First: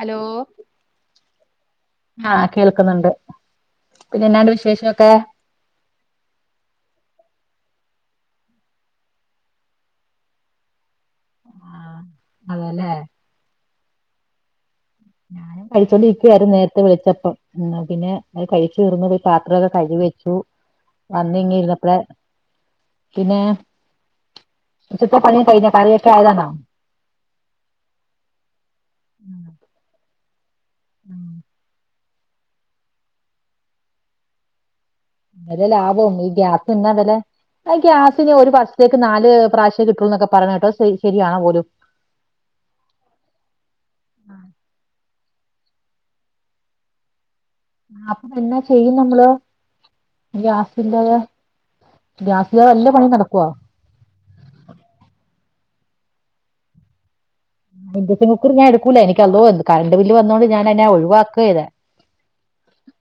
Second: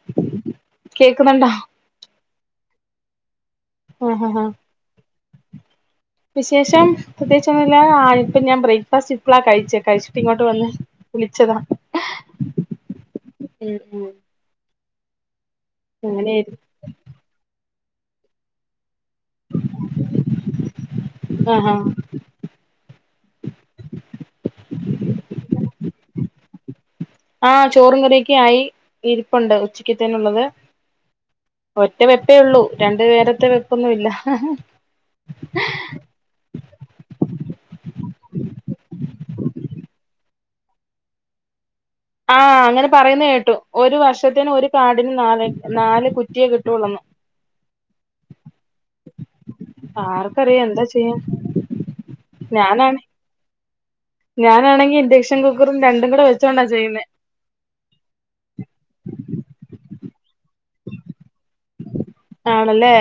Hello കേക്കുന്നുണ്ടോ ആ കേൾക്കുന്നുണ്ട് ആഹ് പിന്നെ ആഹ് എന്നാണ്ട് ആഹ് വിശേഷൊക്കെ വിശേഷം പ്രത്യേകിച്ച് ഒന്നുമില്ല ആ ഇപ്പ ഞാൻ പറയും ബ്രേക്ക്ഫാസ്റ്റ് ഇപ്പള കഴിച്ചേ കഴിച്ചിട്ട് ഇങ്ങോട്ട് വന്ന് വിളിച്ചതാ അതാല്ലേ ഉം ഉ ഞാനും കഴിച്ചോണ്ടിരിക്കുവയരുന്നു നേരത്തെ വിളിച്ചപ്പം പിന്നെത് കഴിച്ചുീർ ത്രക്കെ കഴുക വെച്ചു വന്ന ഇങ്ങ ആഹാ ആഹ് ഇരുന്നപ്പഴ പിന്നെ ചുറ്റ പണിയും കഴിഞ്ഞ കറിയൊക്കെ ആയതാണ്ടോ ആഹ ചോറും കരൊക്ക ആയി ഇരിപ്പുണ്ട് ഉച്ചക്ക്ത്തേനുള്ളത് ഉം [unintelligible] ഒറ്റ വെപ്പേ ഉള്ളൂ രണ്ട പേരത്തെ വെപ്പൊന്നുമ ഇല്ല നല്ല ലാഭവും ഈ ഗ്യാസ് ഇന്ന വില ആ ഗ്യാസ് ഒരു വർസത്തേക്ക് നാല് പ്രാവശ്യം കിട്ടൂ എന്നൊക്കെ പറഞ്ഞ കേട്ടോ ശ ശരിയാണോ പോലും ആഹ അങ്ങനെ പറയുന്ന കേട്ടു ഒരു വർഷത്തിനന് ഒരു കാടിനന് നാളെ നാല് കുറ്റിയെ കിട്ടള്ളന്ന്ു ആ അപ്പൊ എന്നാ ചെയ്യും നമ്മള് ആർക്കറിയാം ഗ്യാസ് എന്താ ചെയ്യാ ഇല്ലാതെ ഗ്യാസ് ഇില്ലാതെ വല്ല ഞാനാണ് പണി നടക്കവാ ഞാനാണെങ്കി ഇൻഡക്ഷൻ കുക്കറും രണ്ടും കൂടെ വെച്ചോൊണ്ടാ ചെയ്യേ ഇൻഡക്ഷൻ കുക്കർ ഞാൻ എടുക്കൂല എനി അതോ കറണ്ട് ബില് വന്നോണ്ട് ഞാന എന്നെ ഒഴിവാക്കുകയത ആണല്ലേ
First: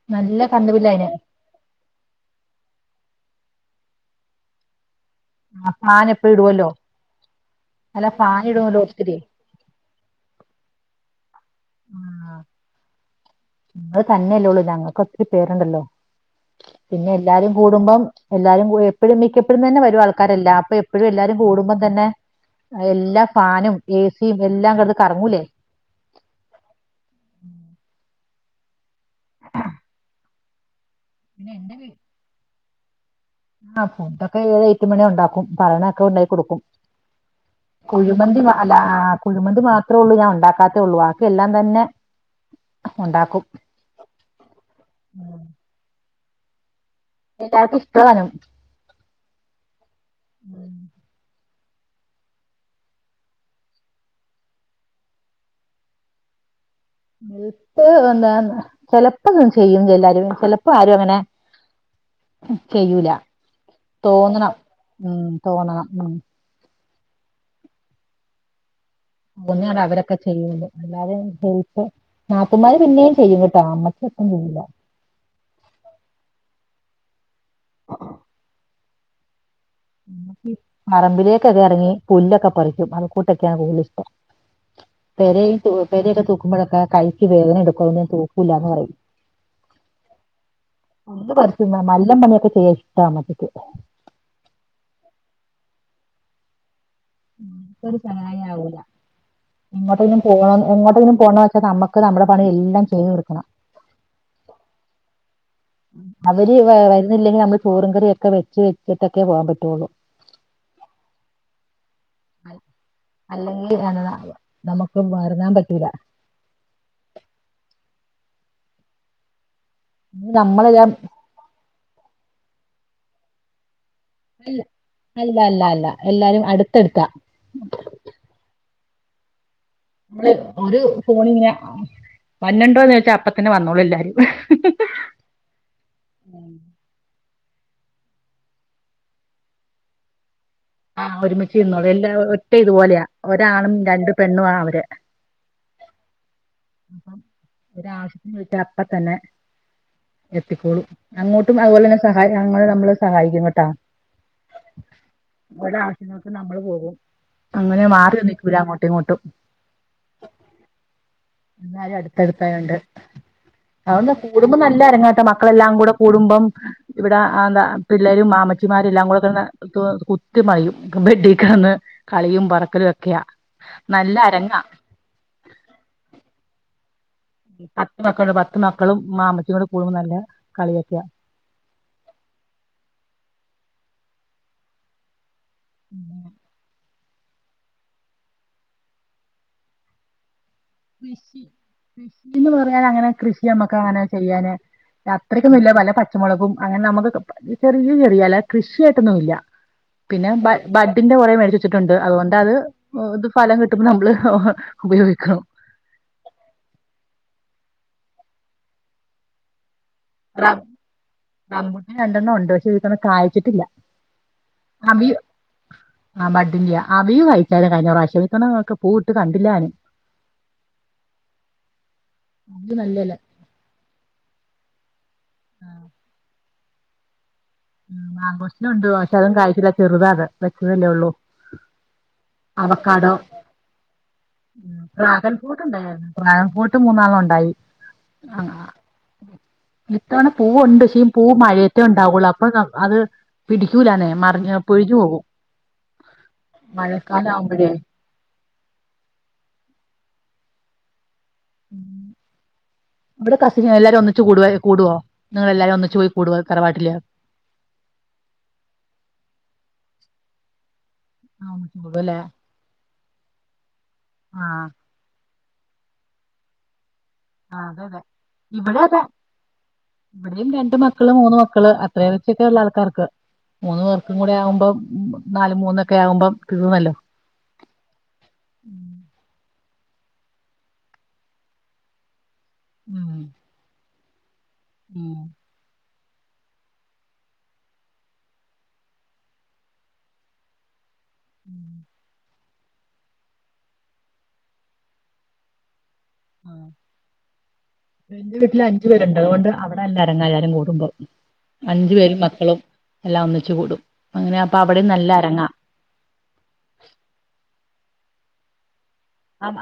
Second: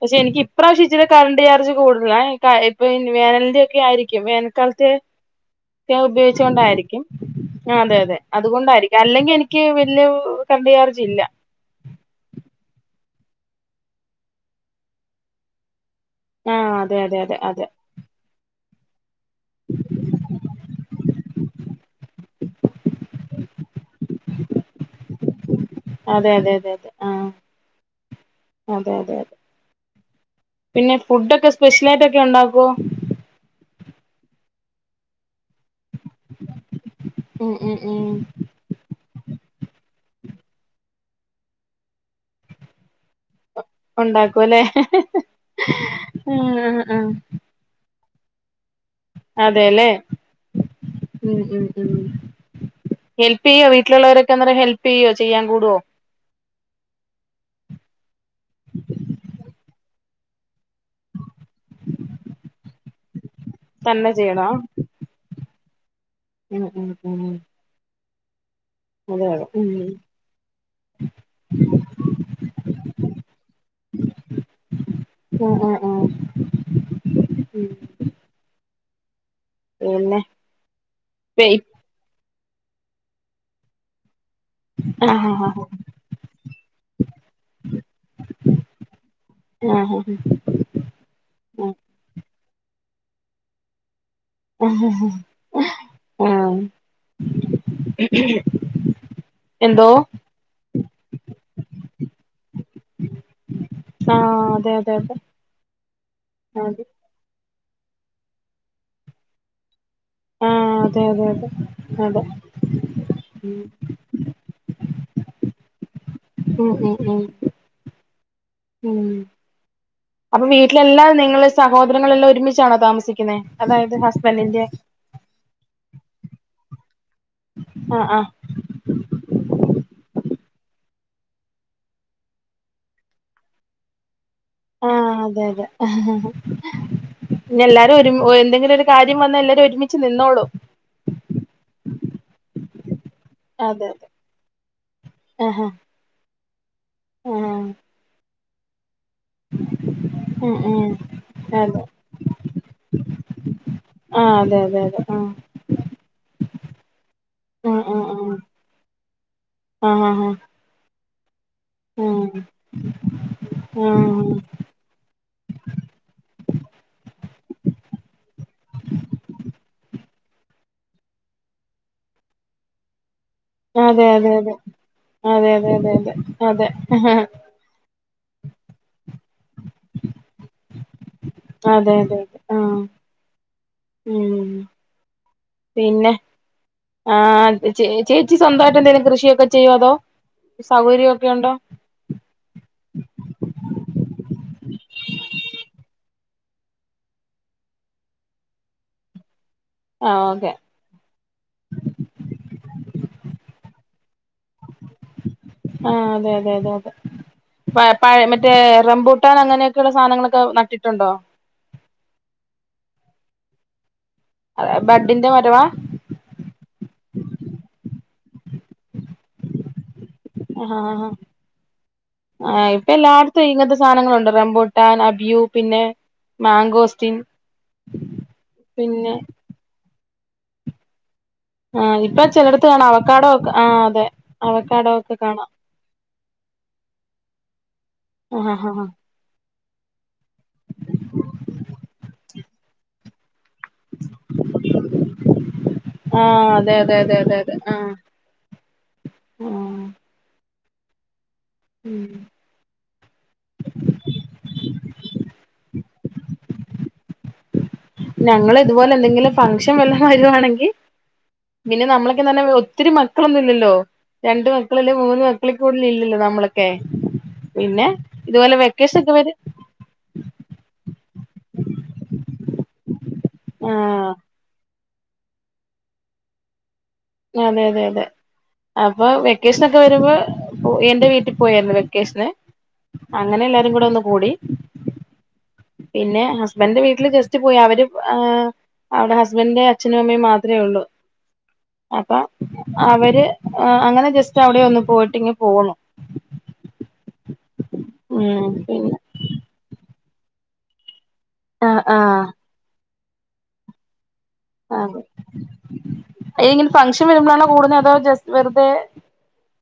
പക്ഷെ എനിക്ക് നല്ല ഇപ്രാവശ്യ ഇിച്ച കന്നുപില്ലായിന് കറണ്ട് ചാർജ് കൂടുല ഇപ്പൊ വേനലിന്റെ ക്ക ആായിരിക്കും വേനൽക്കാലത്തെ ആ ഫാൻ എപ്പഴും ഉപയോഗിച്ചുക ഇടുവല്ലോ കൊണ്ടായിരിക്കും അതെ അല്ല അതെ ഫാൻ ഇടുവല്ലോ അതുകൊണ്ടായിരിക്കും ഒത്തിരി അല്ലെങ്കിൽ എനിക്ക് വല്ിയ കണ്ട ാർജ ഇില്ല ആഹ നിങ്ങ തന്നെയല്ലേ ഉള്ളൂ ഞങ്ങൾക്ക് ഒത്തിരി പേരുണ്ടല്ലോ ആ അതെ പിന്നെ അതെ അതെ എല്ലാരും അതെ കൂടുമ്പം എല്ലാരും എപ്പോഴും മിക്ക എപ്പഴും തന്നെ വരും ആൾക്കാരല്ല അപ്പൊ എപ്പോഴും എല്ലാരും കൂടുമ്പോം തന്നെ എല്ലാ ഫാനും എഏ സിയും എല്ലാം കടുത് കറങ്ങൂലേ അതെ അതെ അതെ അതെ ആഹ അതെ അതെ അതെ പിന്നെ ഫുഡ്ൊക്കെ പിന്നെ എന്റെ വീ സ്പെഷ്യല ആയിട്ടൊക്കെ ഉണ്ടാക്കോ ആ ഫൂന്തൊക്കെ ഏഴ് എട്ടുമണി ഉണ്ടാക്കും പറണൊക്കെ ഉണ്ടായി കൊടുക്കും ഉം ഉം ഉം കുഴിമന്തി മാല കുഴിമന്ത് മാത്രേ ഉള്ളൂ ഞാൻ ഉണ്ടാക്കാത്തേ ഉള്ളൂ ആാക്ക എല്ലാം തന്നെ ഉണ്ടാക്കും ഉണ്ടാക്കുംല്ലേ ഉ എല്ലാവർക്കും ഇഷ്ടവനം അതെല്ലേ ഉം ഉ ഉ ഹെല്പ് ചെയ്യോ വീട്ടിലുള്ളവരൊക്കെ അന്നേ ഹെല്പ് ചെയ്യോ ചെയ്യാൻ കൂടുുവോ ഇപ്പ എന്താ ചിലപ്പോ ചെയ്യുന്നു എല്ലാരും ചിലപ്പോ ആരും അങ്ങനെ ചെയ്യൂല തന്നെ ചെയ്യണോ തോന്നണം ഉം തോന്നണം ഉ ഉം ഉം ഉം ഉ ന്നാണ് അവരൊക്കെ ചെയ്യുന്നത് അല്ലാതെ ഹ നാപ്പമാര് പിന്നെയും ചെയ്യും കേട്ടോ അമ്മയ്ക്ക് ില്ല ഉഹ ഉ ഉ ഉം പെയ് പറമ്പിലേക്കൊക്കെ ഇറങ്ങി പുല്ലൊക്കെ പറിക്കും അത്ക്കൂട്ടൊക്കെയാണ് കൂടുതൽിഷ്ടം ഉ പെര പെരയൊക്കെ തൂക്കുമ്പോഴൊക്കെ കൈക്ക് വേദന എടുക്കും തൂക്കൂല്ലന്ന് പറയും ആഹ ആഹ ഒന്ന് പറച്ചു മാ നല്ല മണിയൊക്കെ ചെയ്യ ഇഷ്ടാ മറ്റേക്ക് ആ ആഹ പസയവില്ല എന്തോ എങ്ങോട്ടെങ്കനും പോണ എങ്ങോട്ടെങ്കനും പോണ വെച്ചാ നമ്മുക്ക് നമ്മുടെ പണി എല്ലാം ചെയ്തു കൊടുക്കണം ആ അതെ അതെ അതെ അവര് അതെ വരുന്നില്ലെങ്കിൽ നമ്മള് ചോറും കറിയ ഒക്കെ വെച്ച വെച്ചിട്ടൊക്കെ പോകാൻ പറ്റുള്ളൂ ആഹ് അതെ അതെ അതെ അതെ അ അല്ലെങ്കിൽ നമുക്ക് മാരന്താ പറ്റീില്ല ഉം ഉം ഉം ഉം അപ്പൊ നമ്മളെല്ലാം വീട്ടിലെല്ലാം നിങ്ങള്ൾ സഹോദരങ്ങളെല്ലാം ഒരുമിച്ചാണോ താമസിക്കുന്നത് അതായത് അല്ല ഹസ്ബൻഡിന്റെ അല്ല അല്ല അല്ല എല്ലാരും അടുത്തെടുത്താ ആഹ ആഹ നമ്മള് ഒരു ഫോണിങ്ങനെ വന്നണ്ടോന്ന് ചോച്ചാ അപ്പത്തന്നെ വന്നോളൂ എല്ലാരും ആഹ് അതെ അതെ ഞ് എല്ലാരും ഒരുഎന്തെങ്കിലും ഒരു കാര്യം വന്നാൽ എല്ലാരും ഒരുമിച്ച് നിന്നോളും ആഹ് ഒരുമിച്ച് ഇരിന്നോലിം എല്ലാ ഒറ്റ ഇതുപോലെയാ ഒരാണും അതെ അതെ രണ്ടു പെണ്ണുവാ അവര് ആഹ് അപ്പം ആഹ് ആഹ് ഒരാവശ്യത്തിന് വീട്ട അപ്പ തന്നെ ഉം എത്തിക്കോളും ഉം അങ്ങോട്ടും അതെ അതുപോലെ തന്നെ സഹായിങ്ങ നമ്മള് സഹായിക്കും കേട്ടാ ആഹ് അതെ അതെ ആഹ് ഒലെആവശ്യങ്ങളക് നമ്മള് പോകും അങ്ങനെ ആഹ് മാറി ന്നിക്കൂല അങ്ങോട്ടും ഇങ്ങോട്ടും ആഹ ആഹ് എന്നാലും ആഹ് അടുത്തടുത്തായൊണ്ട് അതൊണ്ട് ആഹ് കൂടുമ്പോ നല്ല അരങ്ങാട്ടെ മക്കളെല്ലാം കൂടെ കൂടുമ്പം ഇവിടെ എന്താ പിള്ളേരും. മാം അമ്മച്ചിമാരെ എല്ലാം കൂടെ കേട്ന്ന് കുത്തി മറിയും വെ ബെഡി കന്ന് കളിയും പറക്കലും ഒക്കെയാ ആഹ് അതെ നല്ല അതെ അതെ അരങ്ങാ ആഹ് അതെ അതെ അതെ അതെ ആഹ് അതെ പത്ത് മക്കളുണ്ട് പത്ത് മക്കളും മാമ്മച്ചിയോട് കൂടുമ്പോ നല്ല കളിയോക്കയ അതെ അതെ അതെ ആഹ് ഉം പിന്നെ ഉം ആഹ് ചേച്ചി ചേച്ചി സ്വന്തായിട്ട് എന്തെങ്കിലും കൃഷിയൊക്കെ ചെയ്യോ അതോ സൗകര്യമൊക്കെ കൃഷി ഉണ്ടോ കൃഷിന്ന് പറയാൻ അങ്ങനെ കൃഷി നമ്മക്ക് ആരാ ചെയ്യാന് അത്രയ്ക്കൊന്നുല്ല പല പച്ചമുളകും അങ്ങനെ നമുക്ക് ചെറിയ ചെറിയല്ലതെ കൃഷിയായിട്ടൊന്നുല്ല ആഹ് പിന്നെ ബ ഓക്കെ ബഡിന്റെ കുറെ മേടിച്ച വെച്ചിട്ടുണ്ട് അതുകൊണ്ട അത് ത് ഫലം കിട്ടുമ്പോ നമ്മള് ഉപയോഗികവും ആഹ് അതെ അതെ അതെ അതെ പ പഴ മറ്റേ റംപൂട്ടാൻ അങ്ങനെ ക്കിയുള്ള സാനങ്ങളൊക്കെ നട്ടിട്ടുണ്ടോ ത്ര കായ്ച്ചിട്ടില്ല അബിയു ബഡിന്റെ മരവാ ആഹ് ബഡിന്റെയാ അബിയു കായിക്കല് കഴിഞ്ഞ പ്രാആവശ്യം തണങ്ങക്ക് പൂവിട്ട് കണ്ടില്ലാന് ആഹ് അവി ഇപ്പൊ നല്ലതല്ല എല്ലാടത്തും ഇങ്ങനത്തെ സാനങ്ങളുണ്ട് റംബോട്ടാൻ അബ് വ്യൂ പിന്നെ മാങ്കോസ്റ്റിൻ ഉമ് മാഗോസ്റ്റിനുണ്ട് പിന്നെ പക്ഷെ അതോന്നും കായ്ച്ചില്ല ചെറുതാത് വെച്ചതല്ലേ ഉള്ളൂ ആഹ് ഇപ്പൊ ചിലടത്ത് കാണാ അവക്കാടോ ഒക്കെ ആഹ് അതെ അവക്കാടോ ഒക്കെ കാണാം മേപോട്ട് മൂന്നാളം ഉണ്ടായി ആ, ആഹ് ഹഹ ഹ ഇത്തവണ പൂവുണ്ട് പക്ഷെ പൂവ് മഴയത്തേ ഉണ്ടാവുള്ളൂ അപ്പൊ അത് പിടിക്കൂലന്നെ മറി പിഴിഞ്ഞു പോകും ആഹ് അതെ അതെ അതെ മഴക്കാലം അതെ അതെ ആവുമ്പോഴേ ആഹ ആ ഇവിടെ കസിന് എല്ലാരും ഒന്നിച്ച് കൂടൊവൊ കൂടൊ ആ എല്ലാവരും ഒന്നിച്ച് പോയി കൂടും തറവാട്ടിലേ ഞങ്ങള് ഇതുപോലെ എന്തെങ്കിലും ഫംഗ്ഷൻ വല്ലതും വരുവാണെങ്കി. ആ ഒന്നിച്ച് പിന്നെ കൂടും അല്ലേ നമ്മളൊക്കെന്നെ ഒത്തിരി മക്കളൊന്നും ഇല്ലല്ലോ ആ രണ്ട് മക്കള് അല്ലേ മൂന്ന് മ കൂടുതൽ ഇല്ലല്ലോ നമ്മളൊക്കെ ആ, അതെ പിന്നെ അതെ ഇതുപോലെ ഇവിടെ അതെ വെക്കഷാനൊക്കെ വര്- ഇവിടെയും രണ്ട് മക്കള് മൂന്ന് മക്കള് അത്രയ വെ- ഒക്കെയുള്ള ആൾക്കാർക്ക് മൂന്ന് ആഹ് പേർക്കും കൂടെ ആവുമ്പം നാല് മൂന്നൊക്കെ ആകുമ്പോം തീർന്നല്ലോ അതെ അതെ അതെ അപ്പൊ വെക്കേഷൻ ഒക്കെ ക്കെ വരുമ്പോ എന്റെ വീട്ടിൽ പോയിരുന്നു വെക്കേഷന് ഉം അങ്ങനെ എല്ലാരും കൂടെ ഒന്ന് കൂടി ഉം പിന്നെ ഹസ്ബൻഡിന്റെ വീട്ടില് ജസ്റ്റ് പോയി അവര് ആഹ് അവിടെ ഹസ്ബൻഡിന്റെ അച്ഛനും അമ്മയും മാത്രമേ ഉള്ളൂ [unintelligible] അപ്പ അവര് അങ്ങനെ ജസ്റ്റ് അവിടെ ഒന്ന് പോയിട്ടിങ്ങ് പോന്നു എന്റെ ഉം വീട്ടില് അഞ്ചു പിന്നെ പേരുണ്ട് അതുകൊണ്ട് അവിടെ...... [unintelligible] കൂടുമ്പോൾ ആഹ് അഞ്ചു പേരും ആഹ് മക്കളും എല്ലാം ഒന്നിച്ചച്ച് കൂടും..... അങ്ങനെ അപ്പൊ അ അവിടെയും നല്ല അരങ്ങാ ഫഷൻ വരുമ്പോഴാണോ കൂടത അതോ വെറുതെ......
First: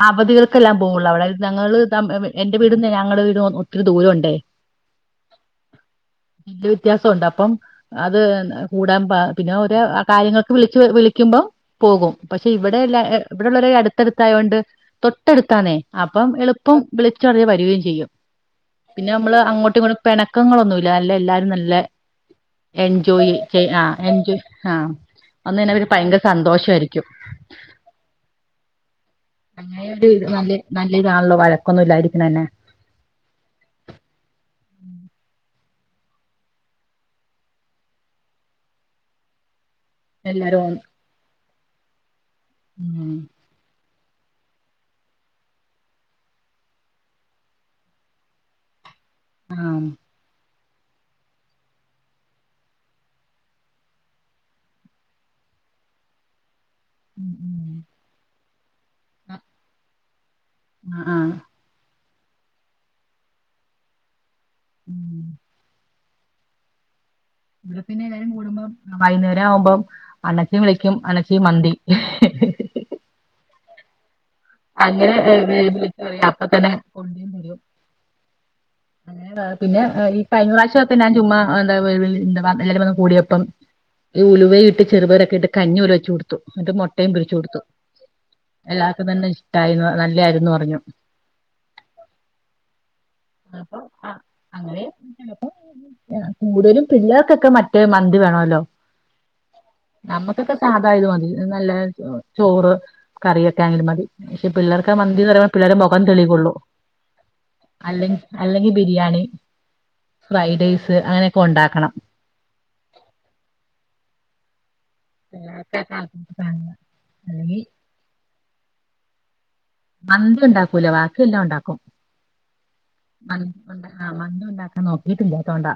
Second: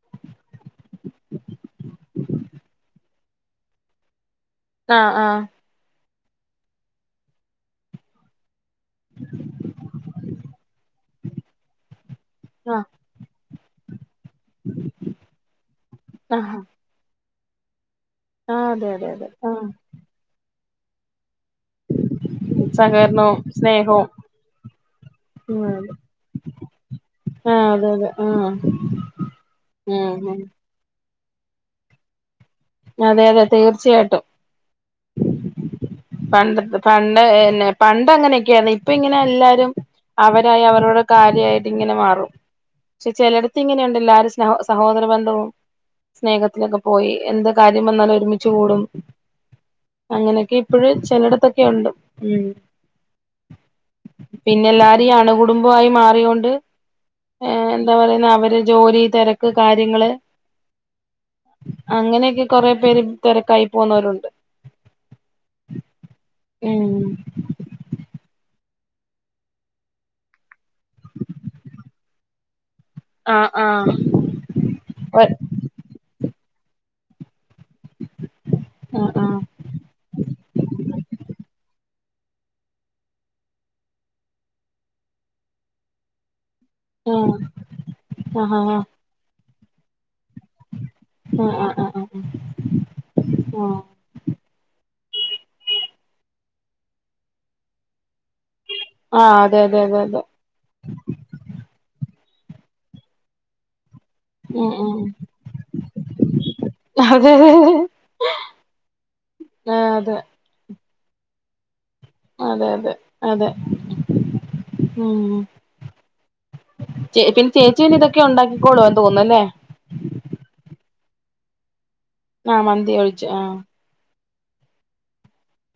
അവധികൾക്കെല്ലാം പോവുള്ളൂ അവിടെ ഞങ്ങള്ൾ എന്റെ വീടന്ന് ഞങ്ങളുടെ വീട് ഒത്തിരി ദൂരമുണ്ടേ....... ആഹ ആ...... വ വ്യത്യാസംണ്ട് അപ്പം അത് കൂടാൻ പിന്നെ ഓ കാര്യങ്ങൾക്ക് വിളിച്ച് വിളിക്കുമ്പോ....... പോകും..... പക്ഷെ ഇവിടെ ആഹ് ഇവിടെള്ളവരെ അടുത്തടുത്തായത്ണ്ട് തൊട്ടടുത്താന്നേ അപ്പം ആഹ് എളുപ്പം..... [unintelligible] ചെയ്യും ആഹ് അതെ അതെ പിന്നെ അതെ നമ്മള് ആഹ് അങ്ങോട്ഇങ്ങോട്ട് പിണക്കങ്ങളൊന്നും ഇല്ല എല്ലാരരും നല്ല..... ല്ല എൻജോയ് സഹകരണവും ആ സ്നേഹവും എൻജോയ് ആ...... അന്ന് തന്നെ അവര് ഉം ഭയങ്കര സന്തോഷ ആയിരിക്കും........ ആഹ് അതെ അതെ ആഹ് ഉം [unintelligible] ഉം നല്ല നല്ല ഇതാണല്ലോ വഴക്കൊന്നും ഇല്ലായിരിക്കണന്നെ...... അതെ അതെ തീർച്ചയായിട്ടും....... പണ്ട പണ്ട് പിന്നെ പണ്ട അങ്ങനെയൊക്കെയാണ് ഇപ്പ ഇങ്ങനെ എല്ലാരു...... അവരായി എല്ലാരും അവരോടെ കാര്യായിട്ട് ഇങ്ങനെ മാറും പക്ഷെ ഉം ചിലടത്ത് ഇങ്ങ...... എല്ലാരും സഹോദര ബന്ധവും...... സ്നേഹത്തിലൊക്കെ പോയി എന്ത് കാര്യം വന്നാലും ഒരുമിച്ചച്ച് കൂടും ആ അങ്ങനൊ...... ഇപ്പോഴ് ചിലടത്തൊക്കെ ഉണ്ട് ഉ....... പിന്നെല്ലാരുംഈ അണുകുടുംബമായി മാറൊണ്ട്....... ഉം. എന്താ പറയുന്ന അവര് ജോലി തിരക്ക് കാര്യങ്ങള്....... ആ....... അങ്ങനെയൊക്കെ കൊറെ പേര് തിരക്കായി പോുന്നവരുണ്ട്...... ഉം ഉം........ ഇ പിന്നെ എഏല്ലരും കൂടുമ്പോം വൈകുന്നേരം ആകുമ്പം അണച്ചി വിളിക്കും അണച്ചി മന്തി........ ആഹ് ആ...... അങ്ങനെ....... [unintelligible] [unintelligible] ആഹ് എന്താ ആഹ് വ കൂടിയപ്പം ഈ ഉലുവയി ഇട്ട് ചെറുപരൊക്കെ ഇട്ട് കഞ്ഞി..... [unintelligible] മട്ട് മുട്ടയും പിരിച്ച്കൊടുത്തു ആഹ് ആഹ് ആഹ് ആഹ് എല്ലാർക്കും തന്നെ ഇഷ്ടമായി ന്നുപറഞ്ഞ്..... ല്ലായിരുന്നു പറഞ്ഞു...... ആഹ് ആഹ് ആഹ് ആഹ് കൂടുതലും പിള്ളേർക്കൊക്കെ മറ്റേ....... വേണല്ലോ അതെ അതെ അതെ അതെ നമ്മുക്കൊക്കെ സാധായത് മതി നല്ല...... ചോറ് കറിയൊക്കെ ആങ്കിലും മതി...... പക്ഷെ ഉം ഉം പിള്ളേർക്ക് അതെ [unintelligible] അതെ അല്ലെ അല്ലെങ്കിൽ ബിരിയാണി അതെ ഫ്രൈഡ് റൈസ് അങ്ങനെയൊക്കെ ഉണ്ടാക്കണം...... അതെ അതെ അതെ...... ഉ പിള്ളേർക്കാ താല്പര്യപ്പെട്ട സാധനങ്ങൾ പിന്നെ അല്ലെങ്കിൽ ചേച്ചീന് ഇതൊക്കെ ഉണ്ടാക്കിക്കോളു..... തോന്നന്ന..... മന്തി ഉണ്ടാക്കൂല ബാക്കി എല്ലാം ഉണ്ടാക്കും..... ആ മന്തി ഒളിച്ചേ ആ..... മന്ം ഉണ്ടാക്കൻ നോക്കിയിട്ട ഇില്ലാത്തോണ്ടാ......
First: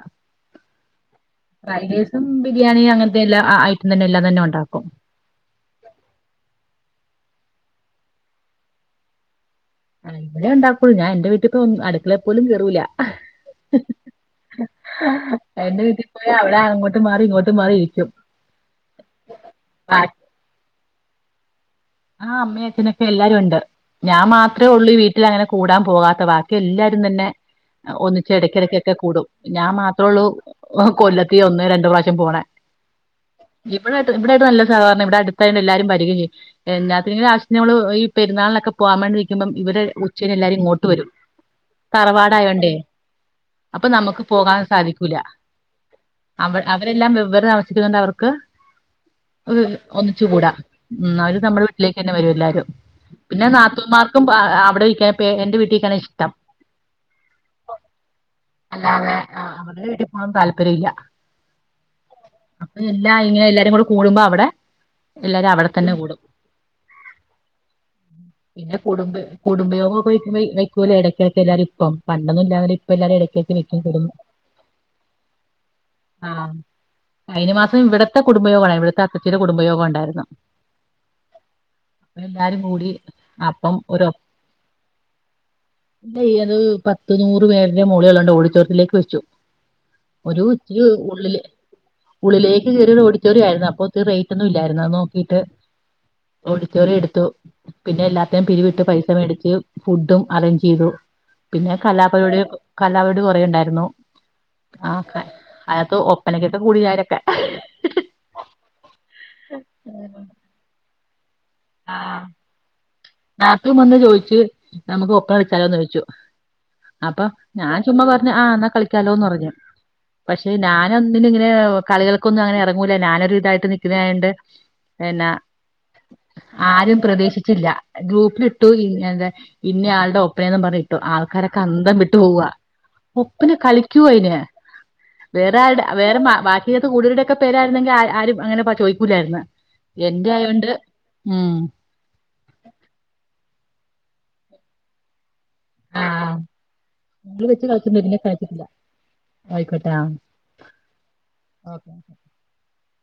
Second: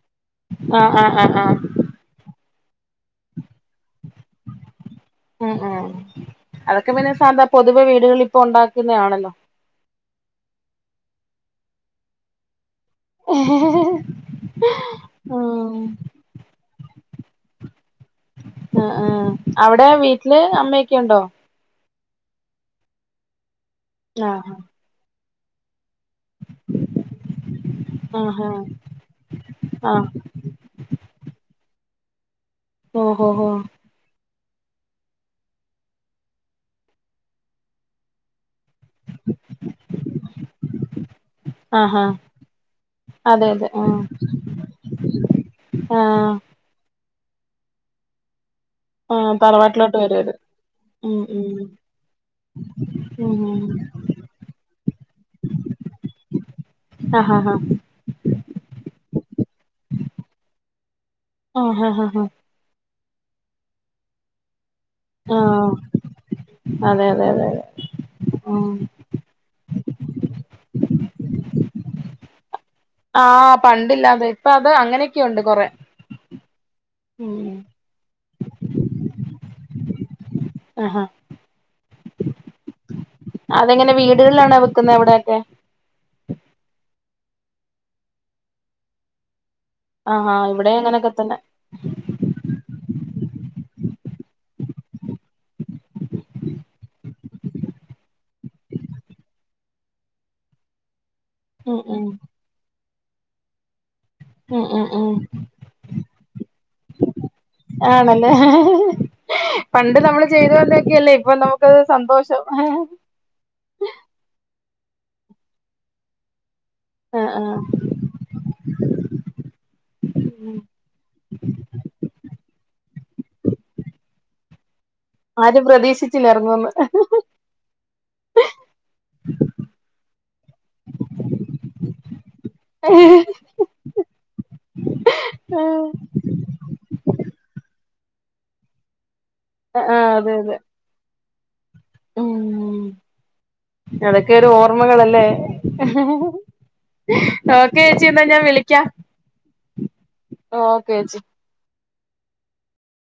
ആഹ ആഹ് ആഹ് ആഹ......... ബിരിയാണി അങ്ങനത്തെ എല്ലാം ഐറ്റം തന്നെ എല്ലാം തന്നെ ഉണ്ടാക്കും........... ന്ത പൊതുവെ വീടുകളൾ ഇപ്പൊ ഉണ്ടാക്കുന്നത ആണല്ലോ.......... ഇവിടെേ ഉണ്ടാക്കോുള്ളൂഞാൻന്റെ വീട്ടിപ്പ ഒ അടുക്കളെ പോലും ക കേറൂല്ല ഹി ഹി....... എന്റെ വീട്ടിൽ പോയാ അവിടെ അങ്ങോട്ട് മാറി ഇങ്ങോട്ട് മാറി ഇരിക്കും ആ ഉം അവിടെ വീട്ടില് അമ്മയൊക്കെുണ്ടോ..... ആ അമ്മയും അച്ഛനൊക്കെ എല്ലാരുണ്ട് ഞാൻ ആഹ് മാത്രമേ ഒള്ളൂ ഈ വീട്ടിലങ്ങനെ കൂടാൻ പോകാത്ത ക്ക ബാക്ക്യല്ലാരും തന്നെ ആഹ് ഒന്നിച്ചെടയ്ക്കെടക്കെക്കെ കൂടും ഞാൻ ആഹ് മാത്രൊള്ളൂ കൊല്ലത്തിലൊന്ന് രണ്ട് പ്രാവ്ശ്യം പോണേ ഓഹോ ഹോ ഇവടായ്ട്ട് ഇവ്ടായ്ട്ട് നല്ല സഹകര്ണിം ഇവ്ടെ അടുത്തായോണ്ട് എല്ലാരും വരികയും ചെയ്യും എല്ലാത്തിനും ലാസ്റ്റ് നമ്മൾ ഈ പെരുന്നാള്നൊക്കെ പോകാൻ വേണ്ടി നിക്കുമ്പം ഇവെര് ഉച്ചന് എല്ലാരും ഇങ്ങോട്ട് വെരും ആഹാ തറവാടായോണ്ടേ അതെ അതെ അപ്പം ആഹ് നമക്ക് പോകാൻ സാധിക്കൂല ആഹ് അവ അവരെല്ലാം വെ [unintelligible] താമസിക്കുന്നോണ്ടവർക്ക് ആഹ് തറവാട്ടിലോട്ട് വരുവത് ഒന്നിച്ചുകൂടാ മ്മ് ഉം അവര് ഉം നമ്മടെ വീട്ടിലേക്കെന്നെ വരും എല്ലാരും പിന്നെ ഉം നാത്തൂന്മാർക്കും ഭാ അവിടെനിക്കാ പേ എന്റെ വീട്ടീ നിക്കാനാ ഇഷ്ടം അഹഹാ അല്ലാതെ അവര്ടെ വീട്ടീപ്പോകാൻം താല്പര്യല്ല ആഹആാ ഹാ എല്ലാ ഇങ്ങനെ എല്ലാരും കൂടെ കൂടുമ്പോ അവടെ എല്ലാരും അവടെത്തന്നെ കൂടും അതെഅതെ അതെ അതെ ഉം പിന്നെ കുടുംബ കുടുംബയോഗ ഒക്ക വക്കൂല ഇടയ്ക്കിടക്ക് എല്ലാരും ഇപ്പം പണ്ടൊന്നും ഇല്ലോൽ ഇപ്പെല്ലാരും ഇടക്കെക്കെ ആഹ് നിക്കും കുടും പണ്ടില്ലാതെ ഇപ്പൊ അത് അങ്ങനെയൊക്കെയുണ്ട് കൊറെ ആഹാ കഴ്ഞ്ഞ ഉം മാസം ഇവ്ടത്തെ കുടുംബയോഗണ്ടായ്നു ഇവിടുത്തെ അത്തച്ചന്കുടുംബയോഗം ഉണ്ടായിരുന്നു അഹാ അപ്പൊ എല്ലാരും കൂടി അപ്പം അതെങ്ങനെ ഒരു വീടുകളിലാണോ വെക്കുന്നത് അവിടെയൊക്കെ ഇല്ലാ ൾത് പത്ത് നൂറ് പേരുടെ മോളികളുണ്ട് ഓടിച്ചോർത്തിലേക്ക് വെച്ചു ആഹാ ഒരു ഇവിടെ ഇച്ചിരി അങ്ങനൊക്കെ ഉഴ്വ തന്നെ ഉള്ളിലേക്ക് കയറി ഓടി ടിറ്റോറിയായിര്ന്നു അപ്പൊ ഒത്തിരി റേറ്റൊന്നും ഇല്ലായ്ര്ന്നു അത് നോക്കീട്ട് ഓടിറ്റോറിയെട്ത്തു പിന്നെ എല്ലാത്തിനും പിരിവിട്ട് പൈസ മേടിച്ച് ഫുഡും അറേഞ്ചെയ്തു പിന്നെ ഉം ഉം കലാപെരാടി കലാപരാടി കൊറെ ണ്ടായ്ര്ന്നു മ്മ് മ് മ് അയ്നക്ത്ത് ഒപ്പനക്കൊക്കെ കൂടി ഞാനൊക്കെ ആണല്ലേ പണ്ട് നമ്മള് ചെയ്തു കണ്ടൊക്കെയല്ലേ ഇപ്പൊ നമുക്ക് സന്തോഷം നാത്തൂൻ വന്ന് ചോയ്ച്ച് നമുക്ക് ഒപ്പന കഴിച്ചാലോന്ന് ചോയ്ച്ചു അപ്പോ ആഹ് ആഹ് ഞാൻ ചുമ്മാ പറഞ്ഞ് ആ ന്നാ കളിക്കാലോന്ന് പറ്ഞ്ഞു പക്ഷെ ഞാനൊന്നിനും ങ്ങനെ കളികൾക്കൊന്നും അങ്ങനെ എറ്ങ്ങൂ ല ഞാനൊരുതായ്ട്ട് നിക്ക്ണായോണ്ട് എന്നാ ആരും പ്രതീക്ഷിച്ചില്ല ഇറങ്ങുന്ന് ആരും പ്രതീശിച്ചില്ല ഗ്രൂപ്പിലിട്ടു ഇങ്ങനെ ഇന്നയാളുടെ ഒപ്പനേം ന്ന് പറ്ഞ്ഞ് ട്ടു ആൾക്കാരൊക്കെ അന്തം വിട്ടുപോവാ ഒപ്പന കളിക്കോ അയ്ന് വേറാള്ടെ ആഹ് വേറെ ബാക്ക്യയ്നകത്ത് കൂട്യോര്ടൊക്കെ പേരായര്ന്നെങ്കിൽ ആരും ആരും അങ്ങനെ ചോയ്ക്കൂലാര്ന്ന് അആ അതെയതെ മ്മ് ഓം അതൊക്കൊരു ഓർമ്മകളല്ലേ ആ നമ്മള് നോക്കേച്ചീ ന്നാ ഞാൻ വിളിക്കാം ആയ്ക്കോട്ടാ ഓക്കേച്ചി ഓക്കെ